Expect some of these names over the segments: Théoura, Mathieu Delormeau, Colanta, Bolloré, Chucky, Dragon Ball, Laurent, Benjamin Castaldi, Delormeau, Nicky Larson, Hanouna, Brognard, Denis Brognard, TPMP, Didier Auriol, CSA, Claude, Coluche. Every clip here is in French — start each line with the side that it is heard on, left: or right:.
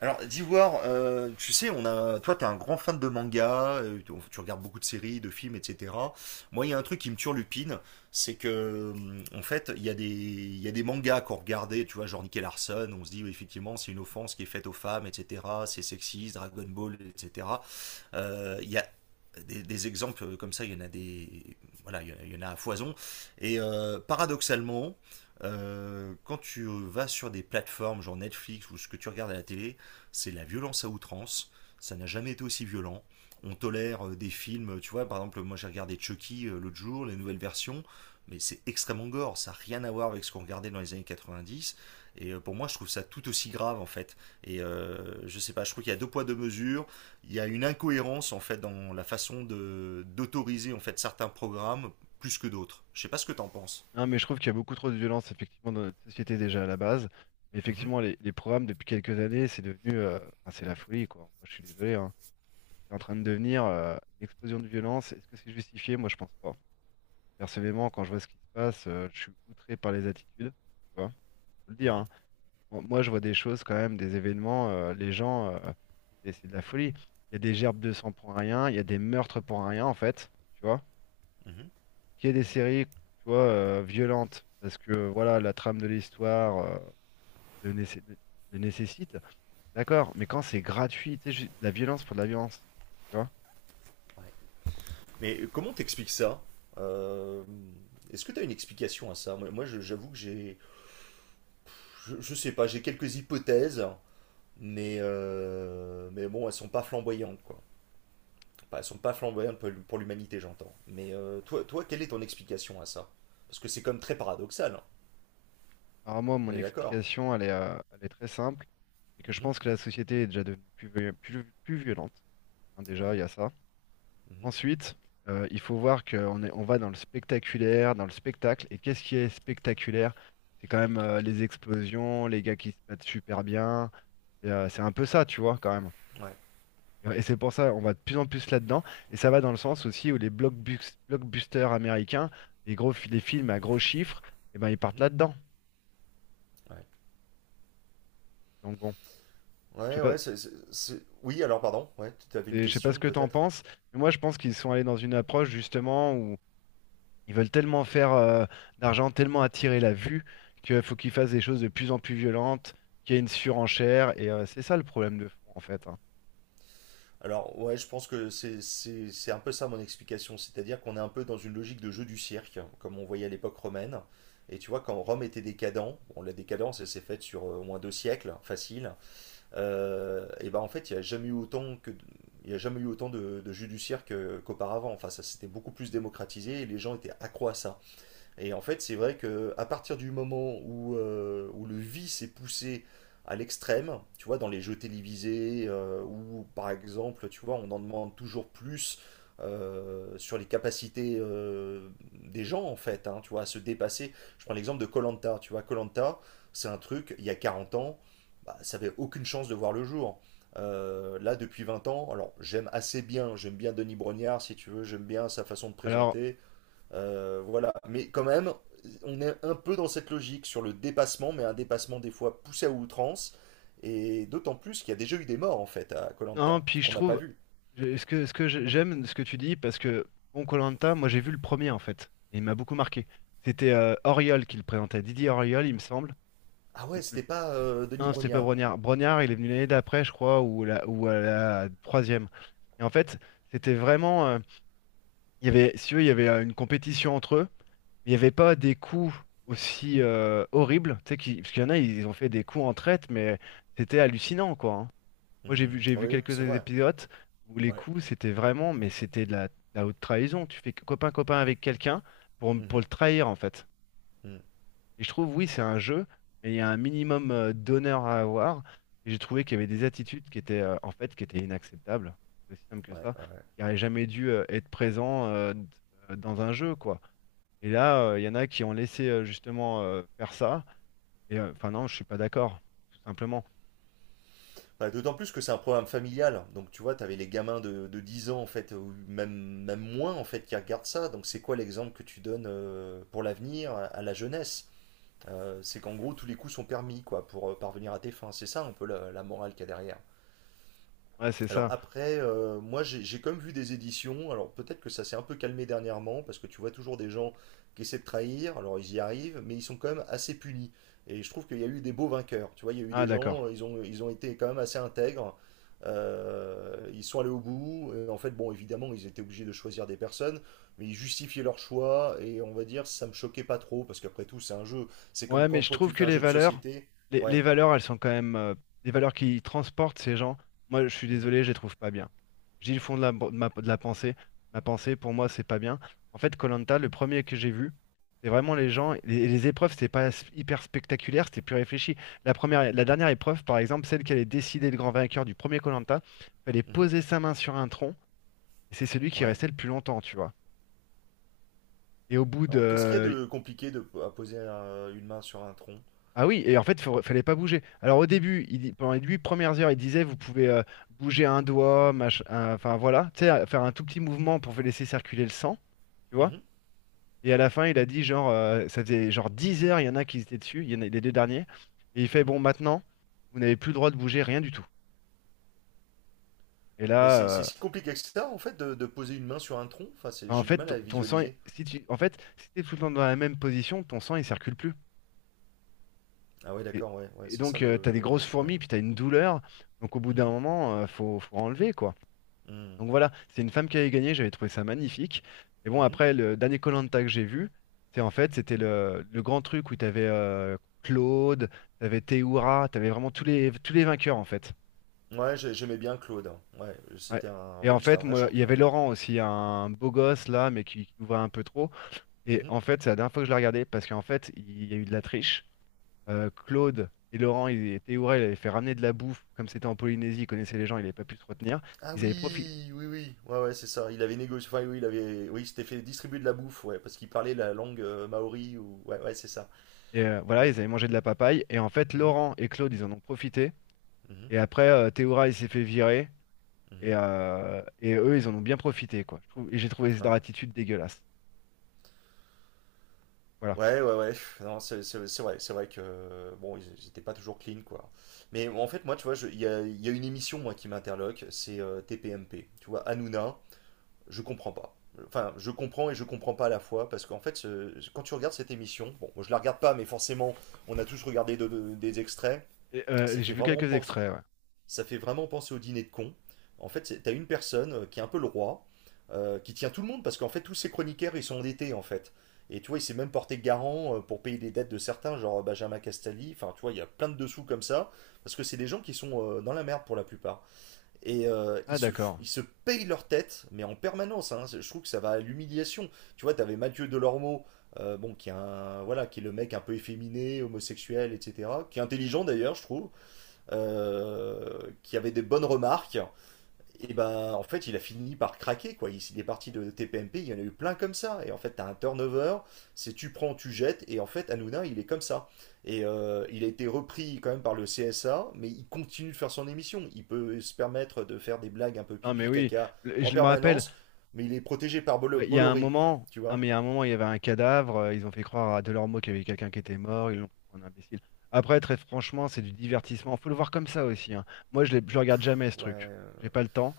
right: Alors, Dewar, tu sais, on a, toi, t'es un grand fan de manga, tu regardes beaucoup de séries, de films, etc. Moi, il y a un truc qui me turlupine, c'est que, en fait, il y a des mangas qu'on regardait, tu vois, genre Nicky Larson, on se dit, oui, effectivement, c'est une offense qui est faite aux femmes, etc. C'est sexiste, Dragon Ball, etc. Il y a exemples comme ça, il y en a des, voilà, il y en a à foison. Et paradoxalement, quand tu vas sur des plateformes genre Netflix ou ce que tu regardes à la télé, c'est la violence à outrance. Ça n'a jamais été aussi violent. On tolère des films, tu vois, par exemple, moi j'ai regardé Chucky l'autre jour, les nouvelles versions, mais c'est extrêmement gore, ça n'a rien à voir avec ce qu'on regardait dans les années 90. Et pour moi, je trouve ça tout aussi grave en fait. Et je sais pas, je trouve qu'il y a deux poids deux mesures, il y a une incohérence en fait dans la façon de d'autoriser en fait certains programmes plus que d'autres. Je sais pas ce que t'en penses.
left: Non, mais je trouve qu'il y a beaucoup trop de violence, effectivement, dans notre société déjà à la base. Mais
right: Mhm,
left: effectivement, les programmes, depuis quelques années, c'est devenu. Enfin, c'est la folie, quoi. Moi, je suis désolé, hein. C'est en train de devenir une explosion de violence. Est-ce que c'est justifié? Moi, je pense pas. Personnellement, quand je vois ce qui se passe, je suis outré par les attitudes, tu vois. Faut le dire,
right: mhm,
left: hein. Bon, moi, je vois des choses quand même, des événements, les gens, c'est de la folie. Il y a des gerbes de sang pour rien, il y a des meurtres pour rien, en fait, tu vois
right: mhm.
left: qu'il y ait des séries, tu vois, violentes, parce que voilà, la trame de l'histoire le, nécess- le nécessite, d'accord, mais quand c'est gratuit, tu sais, de la violence pour de la violence, tu vois.
right: Ouais. Mais comment t'expliques ça? Euh, Est-ce que t'as une explication à ça? Moi, j'avoue que je sais pas, j'ai quelques hypothèses, mais mais bon, elles sont pas flamboyantes quoi. Enfin, elles sont pas flamboyantes pour l'humanité, j'entends. Mais toi, quelle est ton explication à ça? Parce que c'est comme très paradoxal, hein.
left: Alors moi,
right: On
left: mon
right: est d'accord.
left: explication, elle est très simple, c'est que je
right: Mhm.
left: pense que la société est déjà devenue plus, plus violente, hein, déjà, il
right: Ouais.
left: y a ça.
right: Mhm.
left: Ensuite, il faut voir qu'on est, on va dans le spectaculaire, dans le spectacle, et qu'est-ce qui est spectaculaire? C'est quand même les explosions, les gars qui se battent super bien, c'est un peu ça, tu vois, quand même.
right: Ouais.
left: Et c'est pour ça on va de plus en plus là-dedans. Et ça va dans le sens aussi où les blockbusters américains, les les films à gros chiffres, eh ben, ils partent
right: Mhm.
left: là-dedans.
right: Ouais.
left: Donc bon, je sais
right: Ouais,
left: pas,
right: ouais, oui, alors pardon, ouais, tu avais une
left: et je sais pas ce
right: question
left: que t'en
right: peut-être?
left: penses, mais moi je pense qu'ils sont allés dans une approche justement où ils veulent tellement faire d'argent, tellement attirer la vue, qu'il faut qu'ils fassent des choses de plus en plus violentes, qu'il y ait une surenchère. Et c'est ça le problème de fond en fait, hein.
right: Alors, ouais, je pense que c'est un peu ça mon explication, c'est-à-dire qu'on est un peu dans une logique de jeu du cirque, comme on voyait à l'époque romaine. Et tu vois, quand Rome était décadent, bon, la décadence, elle s'est faite sur au moins deux siècles, facile, et ben en fait, il y a jamais eu autant de jeux du cirque qu'auparavant. Enfin, ça s'était beaucoup plus démocratisé et les gens étaient accros à ça. Et en fait, c'est vrai que à partir du moment où, où le vice est poussé à l'extrême, tu vois, dans les jeux télévisés, où par exemple, tu vois, on en demande toujours plus sur les capacités des gens, en fait, hein, tu vois, à se dépasser. Je prends l'exemple de Colanta, tu vois, Colanta, c'est un truc, il y a 40 ans, bah, ça avait aucune chance de voir le jour. Là, depuis 20 ans, alors j'aime assez bien, j'aime bien Denis Brognard, si tu veux, j'aime bien sa façon de
left: Alors
right: présenter, voilà. Mais quand même, on est un peu dans cette logique sur le dépassement, mais un dépassement des fois poussé à outrance. Et d'autant plus qu'il y a déjà eu des morts en fait à
left: non,
right: Colanta
left: puis je
right: qu'on n'a pas
left: trouve,
right: vu.
left: ce que, ce que j'aime ce que tu dis, parce que bon, koh moi j'ai vu le premier en fait, et il m'a beaucoup marqué. C'était Auriol qui le présentait, Didier Auriol, il me semble.
right: Ah ouais,
left: Le- le-
right: c'était pas Denis
left: Non, c'était pas
right: Brognard.
left: Brognard. Brognard, il est venu l'année d'après, je crois, ou, la, ou à la troisième. Et en fait, c'était vraiment, il y avait, si tu veux, il y avait une compétition entre eux. Il n'y avait pas des coups aussi horribles, tu sais, parce qu'il y en a, ils ont fait des coups en traite, mais c'était hallucinant, quoi, hein. Moi,
right: Hmm.
left: j'ai
right: Oui,
left: vu
right: oui,
left: quelques
right: c'est vrai.
left: épisodes où les
right: Ouais.
left: coups, c'était vraiment, mais c'était de de la haute trahison. Tu fais copain-copain avec quelqu'un pour le
right: Mhm.
left: trahir, en fait.
right: Hmm.
left: Et je trouve, oui, c'est un jeu, mais il y a un minimum d'honneur à avoir. Et j'ai trouvé qu'il y avait des attitudes qui étaient, en fait, qui étaient inacceptables. C'est aussi simple que
right: Ouais,
left: ça.
right: ouais.
left: Qui n'auraient jamais dû être présents dans un jeu, quoi. Et là, il y en a qui ont laissé, justement, faire ça. Et, enfin, non, je suis pas d'accord, tout simplement.
right: Bah, d'autant plus que c'est un programme familial. Donc tu vois, t'avais les gamins de 10 ans en fait, ou même moins en fait, qui regardent ça. Donc c'est quoi l'exemple que tu donnes pour l'avenir à la jeunesse? C'est qu'en gros, tous les coups sont permis quoi, pour parvenir à tes fins. C'est ça un peu la morale qu'il y a derrière.
left: Ouais, c'est
right: Alors
left: ça.
right: après, moi j'ai quand même vu des éditions, alors peut-être que ça s'est un peu calmé dernièrement, parce que tu vois toujours des gens qui essaient de trahir, alors ils y arrivent, mais ils sont quand même assez punis. Et je trouve qu'il y a eu des beaux vainqueurs, tu vois, il y a eu
left: Ah,
right: des
left: d'accord.
right: gens, ils ont été quand même assez intègres, ils sont allés au bout, et en fait, bon, évidemment, ils étaient obligés de choisir des personnes, mais ils justifiaient leur choix, et on va dire, ça me choquait pas trop, parce qu'après tout, c'est un jeu, c'est comme
left: Ouais, mais
right: quand
left: je
right: toi
left: trouve
right: tu
left: que
right: fais un
left: les
right: jeu de
left: valeurs,
right: société,
left: les
right: ouais,
left: valeurs, elles sont quand même des valeurs qui transportent ces gens. Moi, je suis
right: mhm,
left: désolé, je les trouve pas bien. Je dis le fond de de la pensée. Ma pensée, pour moi, c'est pas bien. En fait, koh le premier que j'ai vu, c'est vraiment les gens. Les épreuves, c'était pas hyper spectaculaire, c'était plus réfléchi. La dernière épreuve, par exemple, celle qui allait décider le grand vainqueur du premier koh fallait
right: mhm,
left: poser sa main sur un tronc, et c'est celui qui
right: ouais.
left: restait le plus longtemps, tu vois. Et au bout de,
right: Alors, qu'est-ce qu'il y a de compliqué à poser une main sur un tronc?
left: ah oui, et en fait, il fallait pas bouger. Alors au début, pendant les 8 premières heures, il disait, vous pouvez bouger un doigt, enfin voilà, tu sais, faire un tout petit mouvement pour laisser circuler le sang, tu vois.
right: Mhm,
left: Et à la fin, il a dit, genre, ça faisait genre 10 heures, il y en a qui étaient dessus, il y en a les deux derniers. Et il fait,
right: mhm.
left: bon, maintenant, vous n'avez plus le droit de bouger, rien du tout. Et
right: Mais c'est
left: là,
right: c'est si compliqué que ça, en fait, de poser une main sur un tronc? Enfin,
left: en
right: j'ai du
left: fait,
right: mal à
left: ton sang,
right: visualiser.
left: si tu, en fait, si t'es tout le temps dans la même position, ton sang, il circule plus.
right: Ah ouais,
left: Et,
right: d'accord, ouais, ouais,
left: et
right: c'est
left: donc,
right: ça
left: tu t'as des
right: le...
left: grosses
right: Ouais.
left: fourmis, puis t'as une douleur. Donc au bout d'un
right: Mhm,
left: moment, faut enlever, quoi.
right: mhm,
left: Donc voilà, c'est une femme qui avait gagné, j'avais trouvé ça magnifique. Et bon,
right: mhm.
left: après, le dernier koh que j'ai vu, c'est en fait, c'était le grand truc où t'avais avais Claude, t'avais Théoura, t'avais vraiment tous les vainqueurs en fait.
right: Ouais, j'aimais bien Claude, hein. Ouais,
left: Ouais.
right: c'était un,
left: Et
right: ouais,
left: en
right: lui, c'était
left: fait,
right: un vrai
left: moi, il y
right: champion.
left: avait Laurent aussi, un beau gosse là, mais qui nous voit un peu trop. Et
right: Mhm.
left: en fait, c'est la dernière fois que je l'ai regardé parce qu'en fait, il y a eu de la triche. Claude et Laurent, et Théoura, ils avaient fait ramener de la bouffe, comme c'était en Polynésie, ils connaissaient les gens, ils n'avaient pas pu se retenir.
right: Ah
left: Ils avaient profi-
right: oui, oui, oui, ouais, ouais, c'est ça. Il avait négocié, enfin, oui, il avait, oui, il s'était fait distribuer de la bouffe, ouais, parce qu'il parlait la langue maori ou, ouais, ouais, c'est ça.
left: Et voilà,
right: Ouais.
left: ils avaient mangé de la papaye. Et en fait,
right: Mhm,
left: Laurent et Claude, ils en ont profité.
right: mhm,
left: Et après, Théoura, il s'est fait virer.
right: mhm.
left: Et eux, ils en ont bien profité, quoi. Et j'ai trouvé leur
right: Ouais.
left: attitude dégueulasse. Voilà.
right: Ouais, ouais, ouais. Non, c'est vrai que bon, ils étaient pas toujours clean, quoi. Mais en fait, moi, tu vois, il y a une émission moi qui m'interloque, c'est TPMP. Tu vois, Hanouna, je comprends pas. Enfin, je comprends et je comprends pas à la fois parce qu'en fait, quand tu regardes cette émission, bon, moi, je la regarde pas, mais forcément, on a tous regardé des extraits.
left: Et,
right: Ça
left: j'ai
right: fait
left: vu
right: vraiment
left: quelques
right: penser,
left: extraits, ouais.
right: Ça fait vraiment penser au dîner de cons. En fait, t'as une personne qui est un peu le roi, qui tient tout le monde parce qu'en fait, tous ces chroniqueurs, ils sont endettés en fait. Et tu vois, il s'est même porté garant pour payer des dettes de certains, genre Benjamin Castaldi. Enfin, tu vois, il y a plein de dessous comme ça, parce que c'est des gens qui sont dans la merde pour la plupart. Et
left: Ah, d'accord.
right: ils se payent leur tête, mais en permanence, hein. Je trouve que ça va à l'humiliation. Tu vois, t'avais Mathieu Delormeau, bon, voilà, qui est le mec un peu efféminé, homosexuel, etc., qui est intelligent d'ailleurs, je trouve, qui avait des bonnes remarques, et ben en fait il a fini par craquer quoi. Il est parti de TPMP, il y en a eu plein comme ça. Et en fait t'as un turnover, c'est tu prends, tu jettes, et en fait Hanouna il est comme ça. Et il a été repris quand même par le CSA, mais il continue de faire son émission. Il peut se permettre de faire des blagues un peu
left: Non, mais
right: pipi
left: oui.
right: caca en
left: Je me rappelle,
right: permanence, mais il est protégé par
left: ouais, il y a un
right: Bolloré,
left: moment,
right: tu
left: non, mais
right: vois.
left: il y a un moment, il y avait un cadavre. Ils ont fait croire à Delormeau qu'il y avait quelqu'un qui était mort. Ils l'ont pris pour un imbécile. Après, très franchement, c'est du divertissement. Faut le voir comme ça aussi, hein. Moi, je ne le regarde jamais, ce
right: Ouais,
left: truc. J'ai pas le temps.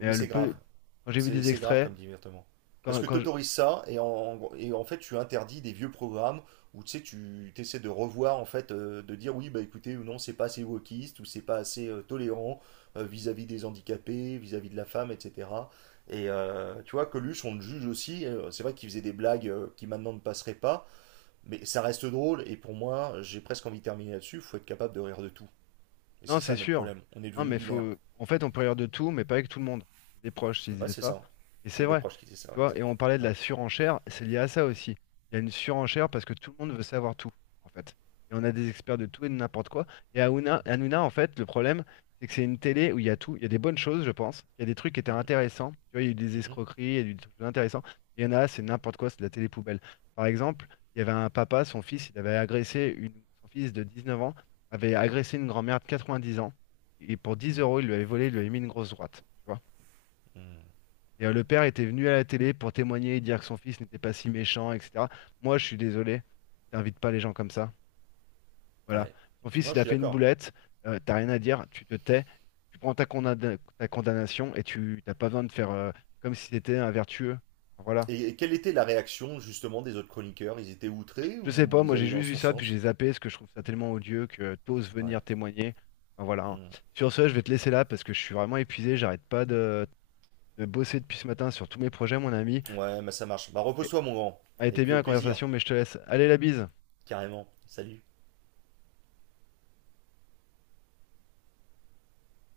left: Mais le
right: c'est grave.
left: peu, quand j'ai vu
right: C'est
left: des
right: c'est grave
left: extraits,
right: comme divertement. Parce
left: Quand,
right: que
left: quand je-
right: t'autorises ça et en fait tu interdis des vieux programmes où tu sais tu essaies de revoir en fait de dire oui bah écoutez ou non c'est pas assez wokiste ou c'est pas assez tolérant vis-à-vis des handicapés, vis-à-vis de la femme etc. Et tu vois Coluche on le juge aussi, c'est vrai qu'il faisait des blagues qui maintenant ne passeraient pas mais ça reste drôle et pour moi j'ai presque envie de terminer là-dessus. Il faut être capable de rire de tout. Et
left: Non,
right: c'est ça
left: c'est
right: notre
left: sûr.
right: problème, on est
left: Non,
right: devenu
left: mais
right: binaire.
left: faut. En fait, on peut rire de tout, mais pas avec tout le monde. C'est des proches qui
right: Ouais
left: disaient
right: c'est
left: ça.
right: ça,
left: Et c'est
right: c'est des
left: vrai.
right: proches qui disent ça,
left: Tu
right: ouais,
left: vois, et
right: exact.
left: on parlait de la
right: Ouais.
left: surenchère, c'est lié à ça aussi. Il y a une surenchère parce que tout le monde veut savoir tout, en fait. Et on a des experts de tout et de n'importe quoi. Et Hanouna, en fait, le problème, c'est que c'est une télé où il y a tout. Il y a des bonnes choses, je pense. Il y a des trucs qui étaient
right: Mhm. Mhm.
left: intéressants. Tu vois, il y a eu des
right: Mhm,
left: escroqueries, il y a eu des trucs intéressants. Il y en a, c'est n'importe quoi, c'est de la télé poubelle. Par exemple, il y avait un papa, son fils de 19 ans avait
right: mhm,
left: agressé une grand-mère de 90 ans. Et pour 10
right: mhm,
left: euros, il lui avait mis une grosse droite. Tu vois.
right: mhm.
left: Et le père était venu à la télé pour témoigner et dire que son fils n'était pas si méchant, etc. Moi, je suis désolé, t'invites pas les gens comme ça. Voilà.
right: Ouais.
left: Son fils,
right: Moi,
left: il
right: je
left: a
right: suis
left: fait une
right: d'accord.
left: boulette, t'as rien à dire, tu te tais, tu prends ta condamnation et tu t'as pas besoin de faire comme si c'était un vertueux. Voilà.
right: Et quelle était la réaction justement des autres chroniqueurs? Ils étaient outrés
left: Je sais
right: ou
left: pas, moi
right: ils
left: j'ai
right: allaient dans
left: juste vu
right: son
left: ça, puis j'ai
right: sens?
left: zappé, parce que je trouve ça tellement odieux que t'oses
right: Ouais.
left: venir témoigner. Enfin, voilà, hein.
right: Mm.
left: Sur ce, je vais te laisser là parce que je suis vraiment épuisé, j'arrête pas de, de bosser depuis ce matin sur tous mes projets, mon ami.
right: Ouais, mais ça marche. Bah
left: Et,
right: repose-toi, mon grand.
left: a
right: Et
left: été
right: puis
left: bien
right: au
left: la
right: plaisir,
left: conversation, mais je te laisse. Allez, la bise!
right: carrément. Salut.